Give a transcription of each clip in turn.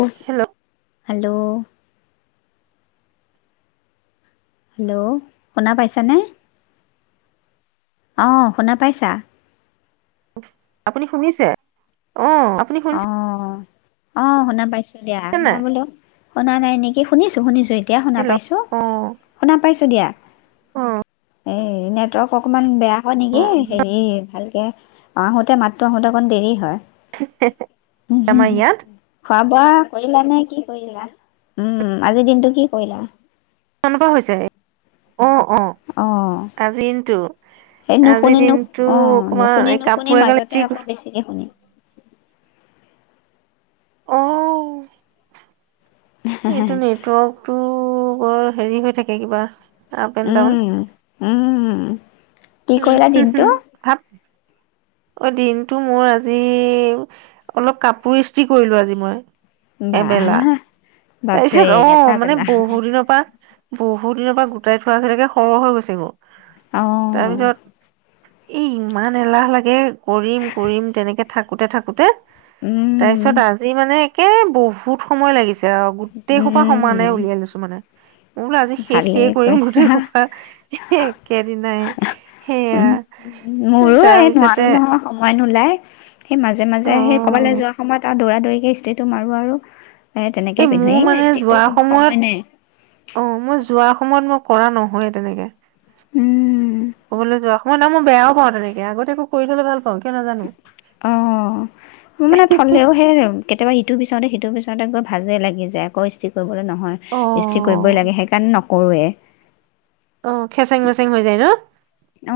অ' hello, hello, hello, শুনা পাইছানে? অহ ', শুনা পাইছা? আপুনি শুনিছে? অ আপুনি শুনিছে অহ, অ, শুনা পাইছো। দিয়া মই নাই বোলো, - শুনা নাই নেকি? শুনিছো -শুনিছো এ', - এতিয়া শুনা হেল্ল' পাইছো, অ শুনা পাইছো। দিয়া। অ এই নেটৱৰ্ক অকমান বেয়া হয় অ', নেকি হেৰি ভালকে আহোতে মাতটো আহোতে অকন দেৰি হয়। হে হে আমাৰ ইয়াত বা কৰিলা নে কি কৰিলা উম আজিৰ দিনটো কি কৰিলা তেনেকুৱা হৈছে অ অ অ' আজি ইনটো সেই নুশুনি নু অ নুশুনি এই নুশুনি কাপোৰ এগাল মাজতে ইস্ত্ৰি আকৌ বেছিকে শুনি আহ এইটো নেটৱৰ্কটো বৰ হেৰি হৈ থাকে কিবা আপ এণ্ ডাউন উম, উম, কি উম কৰিলা হম হুম দিনটো? ভাত অ দিনটো মোৰ আজি অলপ কাপোৰ ইস্ৰি কৰিলো আজি মই বা এবেলা হা হা তাৰপিছত আহ মানে বহুত দিনৰ পৰা বহুত দিনৰ পৰা গোটাই থোৱা কেইটাকে সৰহ হৈ গৈছে ক আহঁ এ ইমান এলাহ লাগে কৰিম কৰিম তেনেকে থাকোঁতে থাকোঁতে উম তাৰপিছত আজি মানে কে বহুত সময় লাগিছে গোটেই সোপা সমানে উম উলিয়াই লৈছো মানে মই বোলো আজি শেষে ভালেই কৰিম কৈছা গোটেই সোপা একেদিনাই ন সেয়া উম তাৰপিছতে নোলায় সেই মাজে অ' মাজে সেই কবালে যোৱা সময়ত আৰু দৌৰা দৌৰিকে ইস্ত্ৰিতো মাৰোঁ আৰু এ তেনেকে এই পিন্ধো মোৰ মানে ইস্ত্ৰি কৰি যোৱা থব সময় নাই সময়ত অ মই যোৱা সময়ত মোক কৰা নহয় তেনেকে উম কবালে যোৱা ম ন মই বেয়াও পাওঁ তেনেকে আগতিয়াকৈ কৰি থ'লে ভাল পাওঁ কিয় নাজানো। অ ম মানে থলেও সেই কেতিয়াবা ইটো পিছতে সিটো পিছতে কৰি ভাজে লাগি যায় আকৌ ইস্তি ক নহয় ইস্তি কৰিবই অ' লাগে সেইকাৰণে ন কৰোৱে অ খেচেং মেচেং হৈ যায় ন অ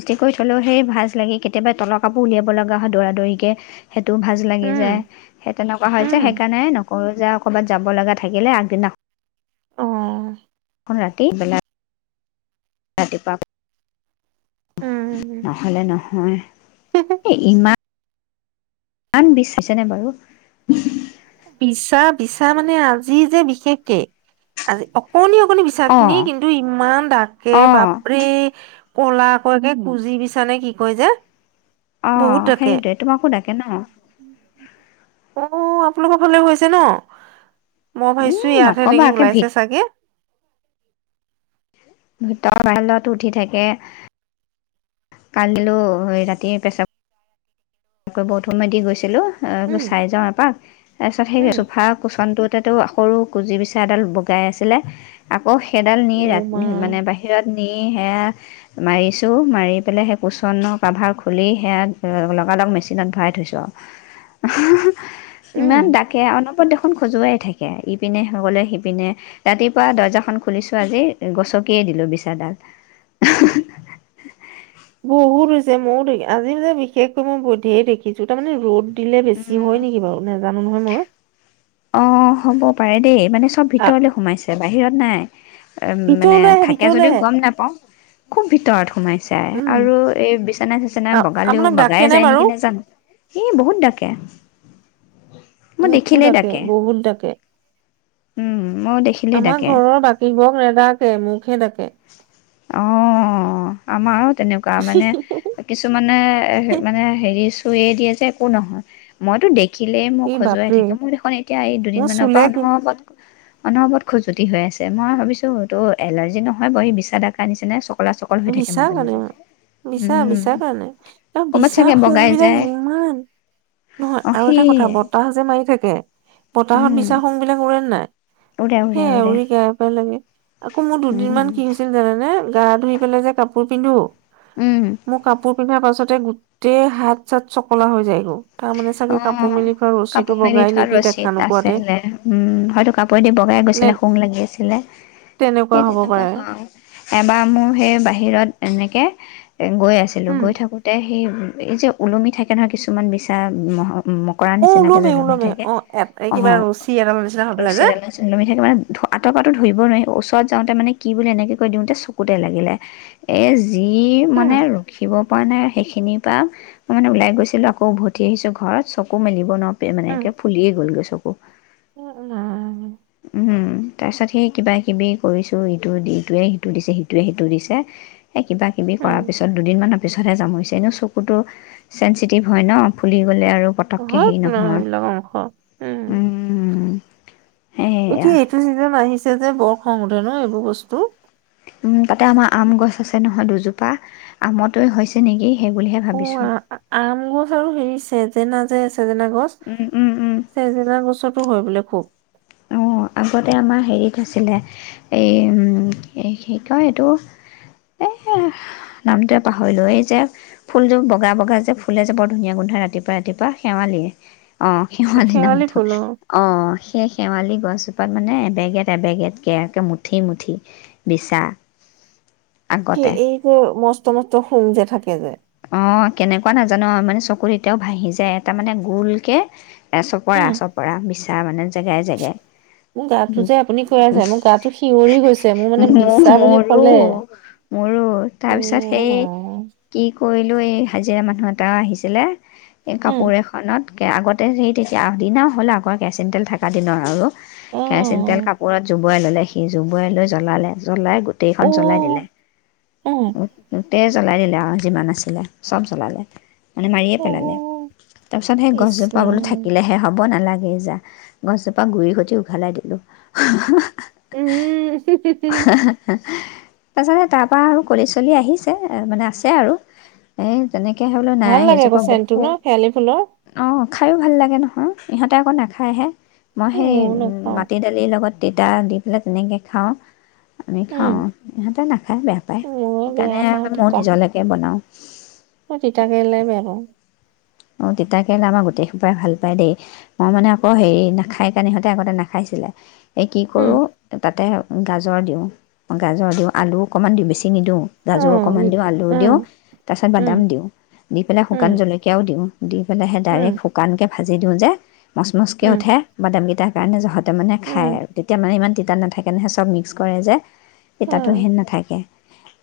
ইষ্টি কৰি থলেও সেই ভাজ লাগি কেতিয়াবা তলৰ কাপোৰ উলিয়াব লগা হয় দৌৰা দৌৰিকে সেইটোও ভাজ লাগি উম যায় সেই তেনেকুৱা হৈ উম। যে সেইকাৰণে নকৰোঁ যে ক'ৰবাত যাব লগা থাকিলে আগদিনা অ', ৰাতি বেলাই ৰাতিপা উম, নহলে নহয় এ ইমান আন বিচাইছে নে বাৰু [unintelligible] বিচা বিচা মানে আজি যে বিশেষকে আজি অকণনি অকণনি বিচাখিনি অ', কিন্তু ইমান ডাকে অ', বাপৰেই কলাকৈ যে কুজি বিছানে কি কয় যে অ বহুত ডাকে সেইটোৱে তোমাকো ডাক কেন অ আপোনালোকৰ ফালে হৈছে ন মই ভাবিছো উম, ইয়াতহে নক'বা নেকি একে ভিত ওলাইছে চাগে ভিতৰ [unintelligible] উঠি থাকে কালিলো ৰাতি পেছাব তকৈ বহুত সময় দি গৈছিলো এই উম, [inaudible] চাই যাওঁ এপাক তাৰপিছত সেই উম, চোফা কুচনটোত তো সৰু কুঁজি বিচা এডাল বগাই আছিলে আকৌ সেইডাল নি ৰা অ', মা মানে বাহিৰত নি সেয়া মাৰিছোঁ মাৰি পেলাই সেই কুচ্বনৰৰ কাভাৰ খুলি সেয়া আলক মেচিনত ভৰাই থৈছো [unintelligible] উম। ইমান ডাকে অনবত দেখ খন খজুৱাই থাকে ইপিনে সকললে সিপিনে ৰাতিপুৱা দৰ্জাখন খুলিছো আজি গছকিয়ে দিলো বিছাডাল [unintelligible] বহুত হৈছে মইও দেখি আজি বিশেষকৈ মই বধে দেখিছো তাৰমানানে ৰ'দ দিলে বেছি হয় নেকি বাৰু নেজানো নহয় মই অঁ হ'ব পাৰে দেই মানে চব আ ভিতৰলে সোমাইছে বাহিৰত নাই মানে ভিতৰলৈ আহে থাকে ভিতৰলৈ যদিও আহে গম নাপাওঁ খুব ভিতৰত সোমাই চাই উম। আৰু এই বিচনা চিচনা অ' বগালেও আপোনাক ডাকে বগাই যায় বাৰু? নেকি নে জানো এ বহুত ডাকে মই মুকু দেখিলেই ডাকে বহুত ডাকে উম মই দেখিলেই আমাৰ ডাকে ঘৰৰ বাকী বোৰক নেদাকে মুখে দেখো অঁ, আমাৰো তেনেকুৱা মানে কিছুমানে মানে হেৰি কৈয়ে দিয়ে যে একো নহয়, মইতো দেখ দেখিলেই মোক ই খজুৱাই বাপৰে থাকে, মোৰ দেখোন এতিয়া এই মোৰ দুদিনমানৰ পৰা চুলে অনবৰত অনবৰত খজুতি হৈ আছে, মই ভাবিছোঁ এইটো এলাৰ্জি নহয় হয় বাৰু ই বিছা দাকা নিচিনাই চ বিচাৰ কাৰণে উম বিচাৰ-বিচাৰ কাৰণে, ক'ৰবাত বিচা চাগে বগাই সোং বিলাক যায় ইমান, নহয় অ আৰু এটা সেইয়ে কথা বতাহ যে মাৰি থাকে বতাহত উম বিছা সুং বিলাক উৰে নাই। উৰে সেই উৰে-উৰে। এউৰি গাই পাই লাগে। আকৌ মোৰ দুদিন মান কি হৈছিল জানানে জানো [unintelligible] লে যে কাপোৰ পিন্ধো। উম মোৰ কাপোৰ পিন্ধাৰ পাছতে গোটেই হাত চাত চকলা হৈ যায় গৈ। অঁ, কাপোৰ মেলি থোৱা নেকি দেখা ৰচীত নোপোৱাতে আছিলে, উম হয়তো কাপোৰেদি বগাই নে গৈছিলে শুং লাগি আছিলে, সেই হ'ব তেনেকুৱা পাৰে হয়। এবাৰ মোৰ সেই বাহিৰত এনেকে এ গৈ আছিলো, উম গৈ থাকোতে সেই এই যে ওলমি থাকে নহয় কিছুমান বিচা [unintelligible] উম্ মকৰা অ নিচিনাকে যে ওলমে ওলমি ওলমে থাকে অ এ অঁ, কিবা ৰছী এডাল নিচিনা হৈ পেলাই যে ৰছীডালৰ [unintelligible] ওলমি থাকে মানে আতৰ পৰাটো ধৰিব নোৱাৰি ওচৰত যাওঁতে মানে কি বুলি এনেকে কৈ দিওঁতে চকুতে লাগিলে এ যি উম মানে ৰখিব পৰা নাই সেইখিনিৰ পৰা মই মানে ওলাই গৈছিলো আকৌ বহুত তি আহিছোঁ ঘৰত চকু মেলিব নোৱাৰো [unintelligible] মানে উম একে ফুলিয়ে গ'লগৈ চকু [unintelligible] [unintelligible] উম হম। তাৰপিছত সেই কিবাকিবি কৰিছোঁ, ইটো ইটোৱে সিটো দিছে সিটোৱে সিটো দিছে। এ কিবা কিবি উম কৰাৰ পিছত দুদিনমান তাৰপিছতহে যামৰিছে, এনেও চকুটো চেঞ্চিটিভ হয় ন ফুলি গ'লে আৰু পতককে হওক হেৰি ন নহয়, সেইবিলাক অংশ উম উম। সেয়া এতিয়া এইটো চিজন আহিছে যে বৰ খং উঠে ন এইবোৰ বস্তু উম তাতে আমাৰ আম গছ আছে নহয় দুজোপা আমত হৈছে নেকি সেই বুলিহে অ ভাবিছোঁ আম গছ আৰু হেৰি যে যজিনা চজিনা গছ উম, উম, উম, চজিনা গছত হৈ বোলে খুব অ', আগতে আমাৰ হেৰিত আছিলে এইম কি কয় এইটো এ নামটোৱে পাহৰিলো এই যে ফুলযোৰ বগা বগা যে ফুলে যে বৰ ধুনীয়া গোন্ধাই ৰাতিপুৱা ৰাতিপুৱা শেৱালিয়ে অঁ শেৱালি নামটো ফুল অ অঁ সেই শেৱালি গছো তাত মানে এবেগেট এবেগেট কে একে মুঠিয়ে মুঠিয়ে বিচা এই বোৰ বচতো একমাত্ৰ শুং যে থাকে যায় অঁ কেনেকুৱা নাজানো মানে চকু এতিয়াও ভাহি যায় এটা মানে গোল কে চপৰা উম। চপৰা বিছা বিচা মানে জেগাই জেগাই মোৰ গাটো যে আপুনি কৈ আছে মোৰ গাটো শিয়ৰি গৈছে মোৰ মানে বিচা বুলি কলে মোৰো এ তাৰপিছত সেই অঁ কি কৰিলোঁ এই হাজিৰা মানুহ এটা আহিছিলে এই উম কাপোৰ এখনত আগতে সেই তেতিয়া আদিনা হ'ল আগৰ কেচিন তেল থকা দিনৰ আৰু কেৰাচিন তেল অ' কাপোৰত য জবুৰাই ল'লে সি জবুৰাই লৈ জ্বলালে জ্বলাই গোটেইখন জ্বলাই অ' দিলে উম উম তেজ ওলায় দিলে অঁ যিমান আছিলে চব জ্বলালে মানে মাৰিয়ে পেলালে অ' তাৰ পিছত সেই ইচ গছজোপা বোলো ৰাম থাকিলেহে হ'ব নালাগে লেই যা গছজোপা গুৰি কটি উঘলাই দিলোঁ উম উম উম উম তাৰপছতে তাৰপৰা আৰু কলি চলি আহিছে মানে আছে আৰু এই তেনেকৈ বোলো ভাল নাই লাগে আকৌ এজোপা চেনটো ন শেৱালি ফুলৰ বহুত অঁ খায়ো ভাল লাগে নহয় ইহঁতে আকৌ নাখায়হে মই উম, সেই ময়ো উম নাপাওঁ মাটি দালিৰ লগত তিতা দি পেলাই তেনেকৈ খাওঁ আমি উম খাওঁ সিহঁতে নাখায় বেয়া পায় মই সেইকাৰণে বেয়া ময় নিজলৈকে বনাওঁ তিতাকেলোই বেয়া পওঁ অঁ তিতাকেৰেলা আমাৰ গোটেই সোপাই ভাল পায় দেই মই মানে আকৌ হেৰি নাখাই কানে সিহঁতে আগতে নাখাইছিলে এই কি উম কৰোঁ তাতে গাজৰ দিওঁ গাজৰ দিওঁ আলু অকণমান দিওঁ বেছি নি নিদিওঁ অ' গাজৰ অকণমান দিওঁ আলু উম দিওঁ তাৰপিছত উম বাদাম দিওঁ দি পেলাই শুকান উম জলকীয়াও দিওঁ দি পেলাই সেই উম ডাইৰেক্ট শুকানকে ভাজি দিওঁ যে মচমচকৈ উম উঠে বাদামকেইটাক [unintelligible] যা হত মানে খাই উম আৰু তেতিয়া মানে ইমান তিত তা নাথাকে নহে চব মিক্স কৰে যে এ তাতো হেন উম নাথাকে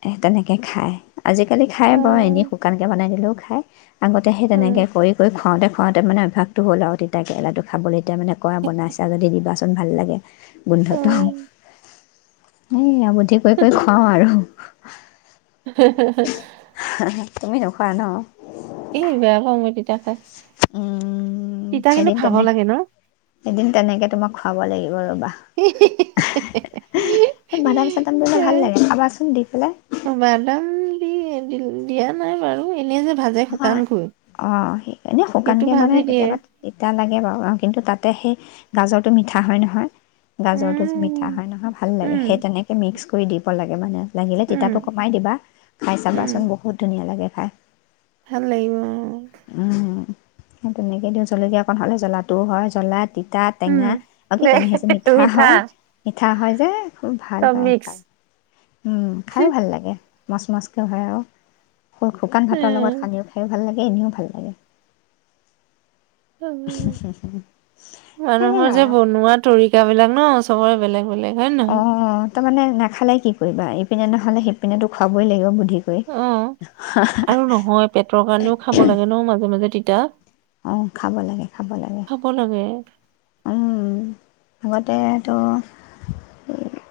এ তেনেকে খাই আজিকালি খায় বৰ অ' এনেই শুকানকে বনাই দিলেও খায় আগতে সেই তেনেকে উম, কৰি কৰি খুৱাওঁতে খুৱওঁতে মানে অভ্যাসটো হ'ল আৰু তিতাকেৰেলা টো খাবলৈ তেতিয়া মানে কয় বনাইছা যদি দিবা ভাল লাগে গোন্ধটো অ', সেই আব এতিকৈকৈ খুৱওঁ আৰু হ তুমি নোখোৱা ন এই বেয়া পাওঁ মই তিতা খাই উম তিতা কিন্তু এদিন খাব তেনে লাগে ন? এদিন তেনেকে তোমাক খুৱাব লাগিব ৰ'বা বাদাম চাদাম দিলে ভাল লাগে খাবাচোন দি পেলাই বাদাম দি দিয়া নাই বাৰু এনেই যে ভাজে হয় শুকানকৈ অ সেই সেইটো শুকানকে মানে ভাজি দিয়ে। কেতিয়াবা তিতা লাগে বাৰু অ কিন্তু তাতে সেই গাজৰটো মিঠা হয় নহয় গাজৰটো মিঠা হয় উম, নহয় ভাল লাগে উম, সেই তেনেকে মিক্স কৰি দিব লাগে মানে লাগিলে উম, তিতাটো কমাই দিবা খাই উম, চাবাচোন বহুত ধুনীয়া লাগে খায় ভাল লাগিব ন [inaudible] স তেনেকে দিওঁ জলকীয়া অকণ হ'লে জ্বলাটোও হয় জ্বলাত তিতা উম। টেঙা অ কি দে টেঙা সেইচ মিঠা হয় মিঠা হয় যে খুব ভাল চব পায় মিক্স। খাই উম খাইয়ো ভাল লাগে [unintelligible] শুকান ভাতৰ লগত উম, সানিও খাই ভাল লাগে। এ এনেও ভাল লাগে। সেয়াই মানুহৰ আৰু যে বনোৱা তৰিকা বিলাক ন। চবৰে বেলেগ। বেলেগ হয়নে নহয়। অঁ তাৰমানে নাখালে কি কৰিবা ইপিনে নহ'লে সিপিনেতো খুৱাবই লাগিব। বুদ্ধি কৰি অ'আৰু নহয় পেটৰ কাৰণেও খাব লাগে ন মাজে মাজে। [unintelligible] অ' খাব লাগে খাব লাগে। খাব লাগে উম আগতেতো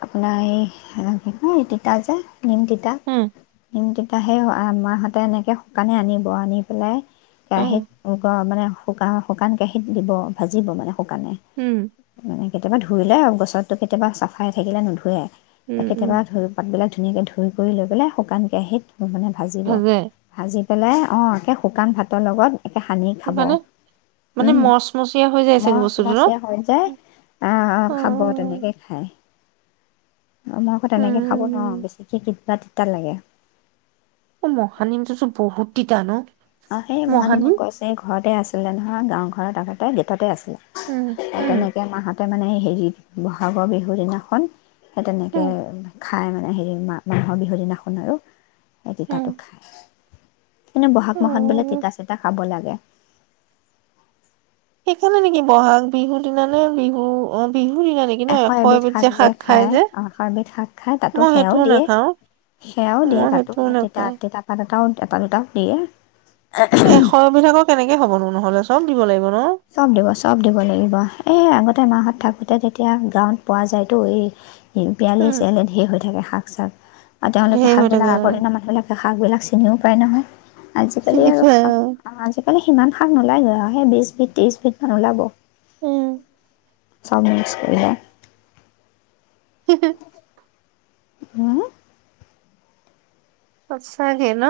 আপোনাৰ এই কি কয় তিতা যে, নিমতিতা উম [unintelligible] তয়া সেই মাহঁতে এনেকৈ শুকানে আনিব আনি পেলাই। উম কেৰাহীত মানে, শুকান, শুকান কেৰাহীত দিব ভাজিব মানে। শুকানে উম মানে কেতিয়াবা ধুই লই আৰু। বছৰটো কেতিয়াবা চাফাই থাকিলে নোধোৱে। উম উম কেতিয়াবা ধৰি পাতবিলাক ধুনীয়াকৈ ধুই কৰি লৈ পেলাই শুকান কেৰাহীত। মানে ভাজিব ভাজে ভাজি পেলাই অঁ একে শুকান ভাতৰ লগত। একে সানি খাব মানে, মানে উম মচমচীয়া হৈ যায়যে। মচমচীয়া হৈ যায় অ' খাব তেনেকে খায়। মই আকৌ তেনেকে খাব নোৱাৰো উম বেছিকে কিবা তিতা লাগে। অ' মহানিমটোটো বহুত তিতা ন। অ' সেই মহানীমৰ মহানিম গছ সেই ঘৰতে আছিলে নহয় গাঁও। ঘৰত আগতে গেটতে আছে। উম আৰু উম তেনেকে মা হ'তে মানে হেৰি বহাগৰ বিহুৰ দিনাখন। সেই তেনেকে, উম খাই মানে হেৰি মানুহৰ বিহুৰ দিনাখন আৰু। সেই উম তিতাতো খায়। এনে বহাগ মাহত অ বোলে তিতা চিতা খাব লাগে। সেইকাৰণে নেকি বহাগ বিহুৰ দিনানে বিহু অ', বিহু এশ এবিধ শাক যে খায় যে এশ এবিধ শাক খায় তাতো মই সেয়াও সেইটোও দিয়ে নাখাও সেয়াও দিয়ে মই তাতো সেইটোও সেই তিতা নাখাও তিতা পাত এটাও এটা দুটা দিয়ে। এশ বিলাকৰ কেনেকে হ'বনো? নহ'লে চব দিব লাগিব। ন চব দিব চব দিব লাগিব এ আগতে তে মাহত থাকোতে তেতিয়া গাঁৱত পোৱা যায়তো এই পিয়ালি উম, চিয়ালে ঢেৰ হৈ থাকে শাক-চাক। আৰু তেওঁলোকে ধেৰ হৈ থাকে শাকবিলাক আগ অ, দিনৰ মানুহবিলাক শাকবিলাক চিনিও পায় নহয়। আজিকালি চিনি আৰু পাই অ, শাক আমাৰ যে সিমান শাক নোলায়গৈ আৰু সেই বিছবিধ ত্ৰিছ বিধ ওলাব। উম। চব মিচকৰিলে হ [unintelligible] হম। সচাঁকে ন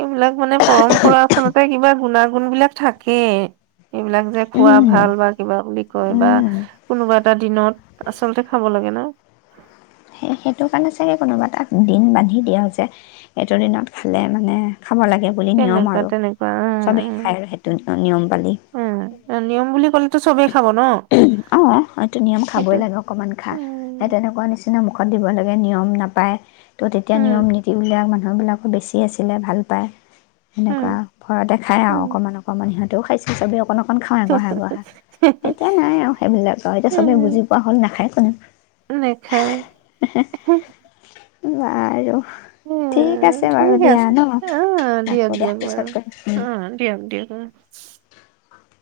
এইবিলাক মানে পৰম্পৰা আচলতে কিবা গুণা গুণ বিলাক থাকেই। এইবিলাক যে খোৱা ভাল বা কিবা বুলি কয় বা কোনোবা এটা দিনত আচলতে খাব লাগে ন'। সেই সেইটো কাৰণে চাগে কোনোবা এটা দিন বান্ধি দিয়া হৈছে এইটো দিনত খালে মানে খাব লাগে বুলি নিয়ম তেনেকুৱা আৰু তেনেকুৱা চবেই উম, খাই আৰু সেইটো নিয়ম পালি। টো চবেই খাব ন? অ, এইটো নিয়ম সেইটো খাবই লাগে। অকনমান খা। সেই উম, তেনেকুৱা নিচিনা মুখত দিব লাগে নিয়ম নাপায়। ত' তেতিয়া নিয়ম উম, নীতি উলিয়াই মানু মানুহবিলাকো বেছি আছিলে। ভাল পায়। উম, সেনেকুৱা ভয়তে খাই আৰু উম, অকমান অকমান সিহঁতে ও খাইছিল চবেই অকন অকন। অকন খাওঁ এগহা এগহা। এতিয়া নাই আৰু সেইবিলাক। এতিয়া উম, চবেই বুজি পোৱা হ'ল না। খাই কোনে? নেখায়। বাৰু। ঠিক উম আছে বাৰু ঠিক দিয়া আছে ন অ', দিয়ক, ৰাখোঁ দিয়া দিয়ক বাৰু পিছত কৰিম অ', দিয়ক, দিয়ক বাৰু। [inaudible]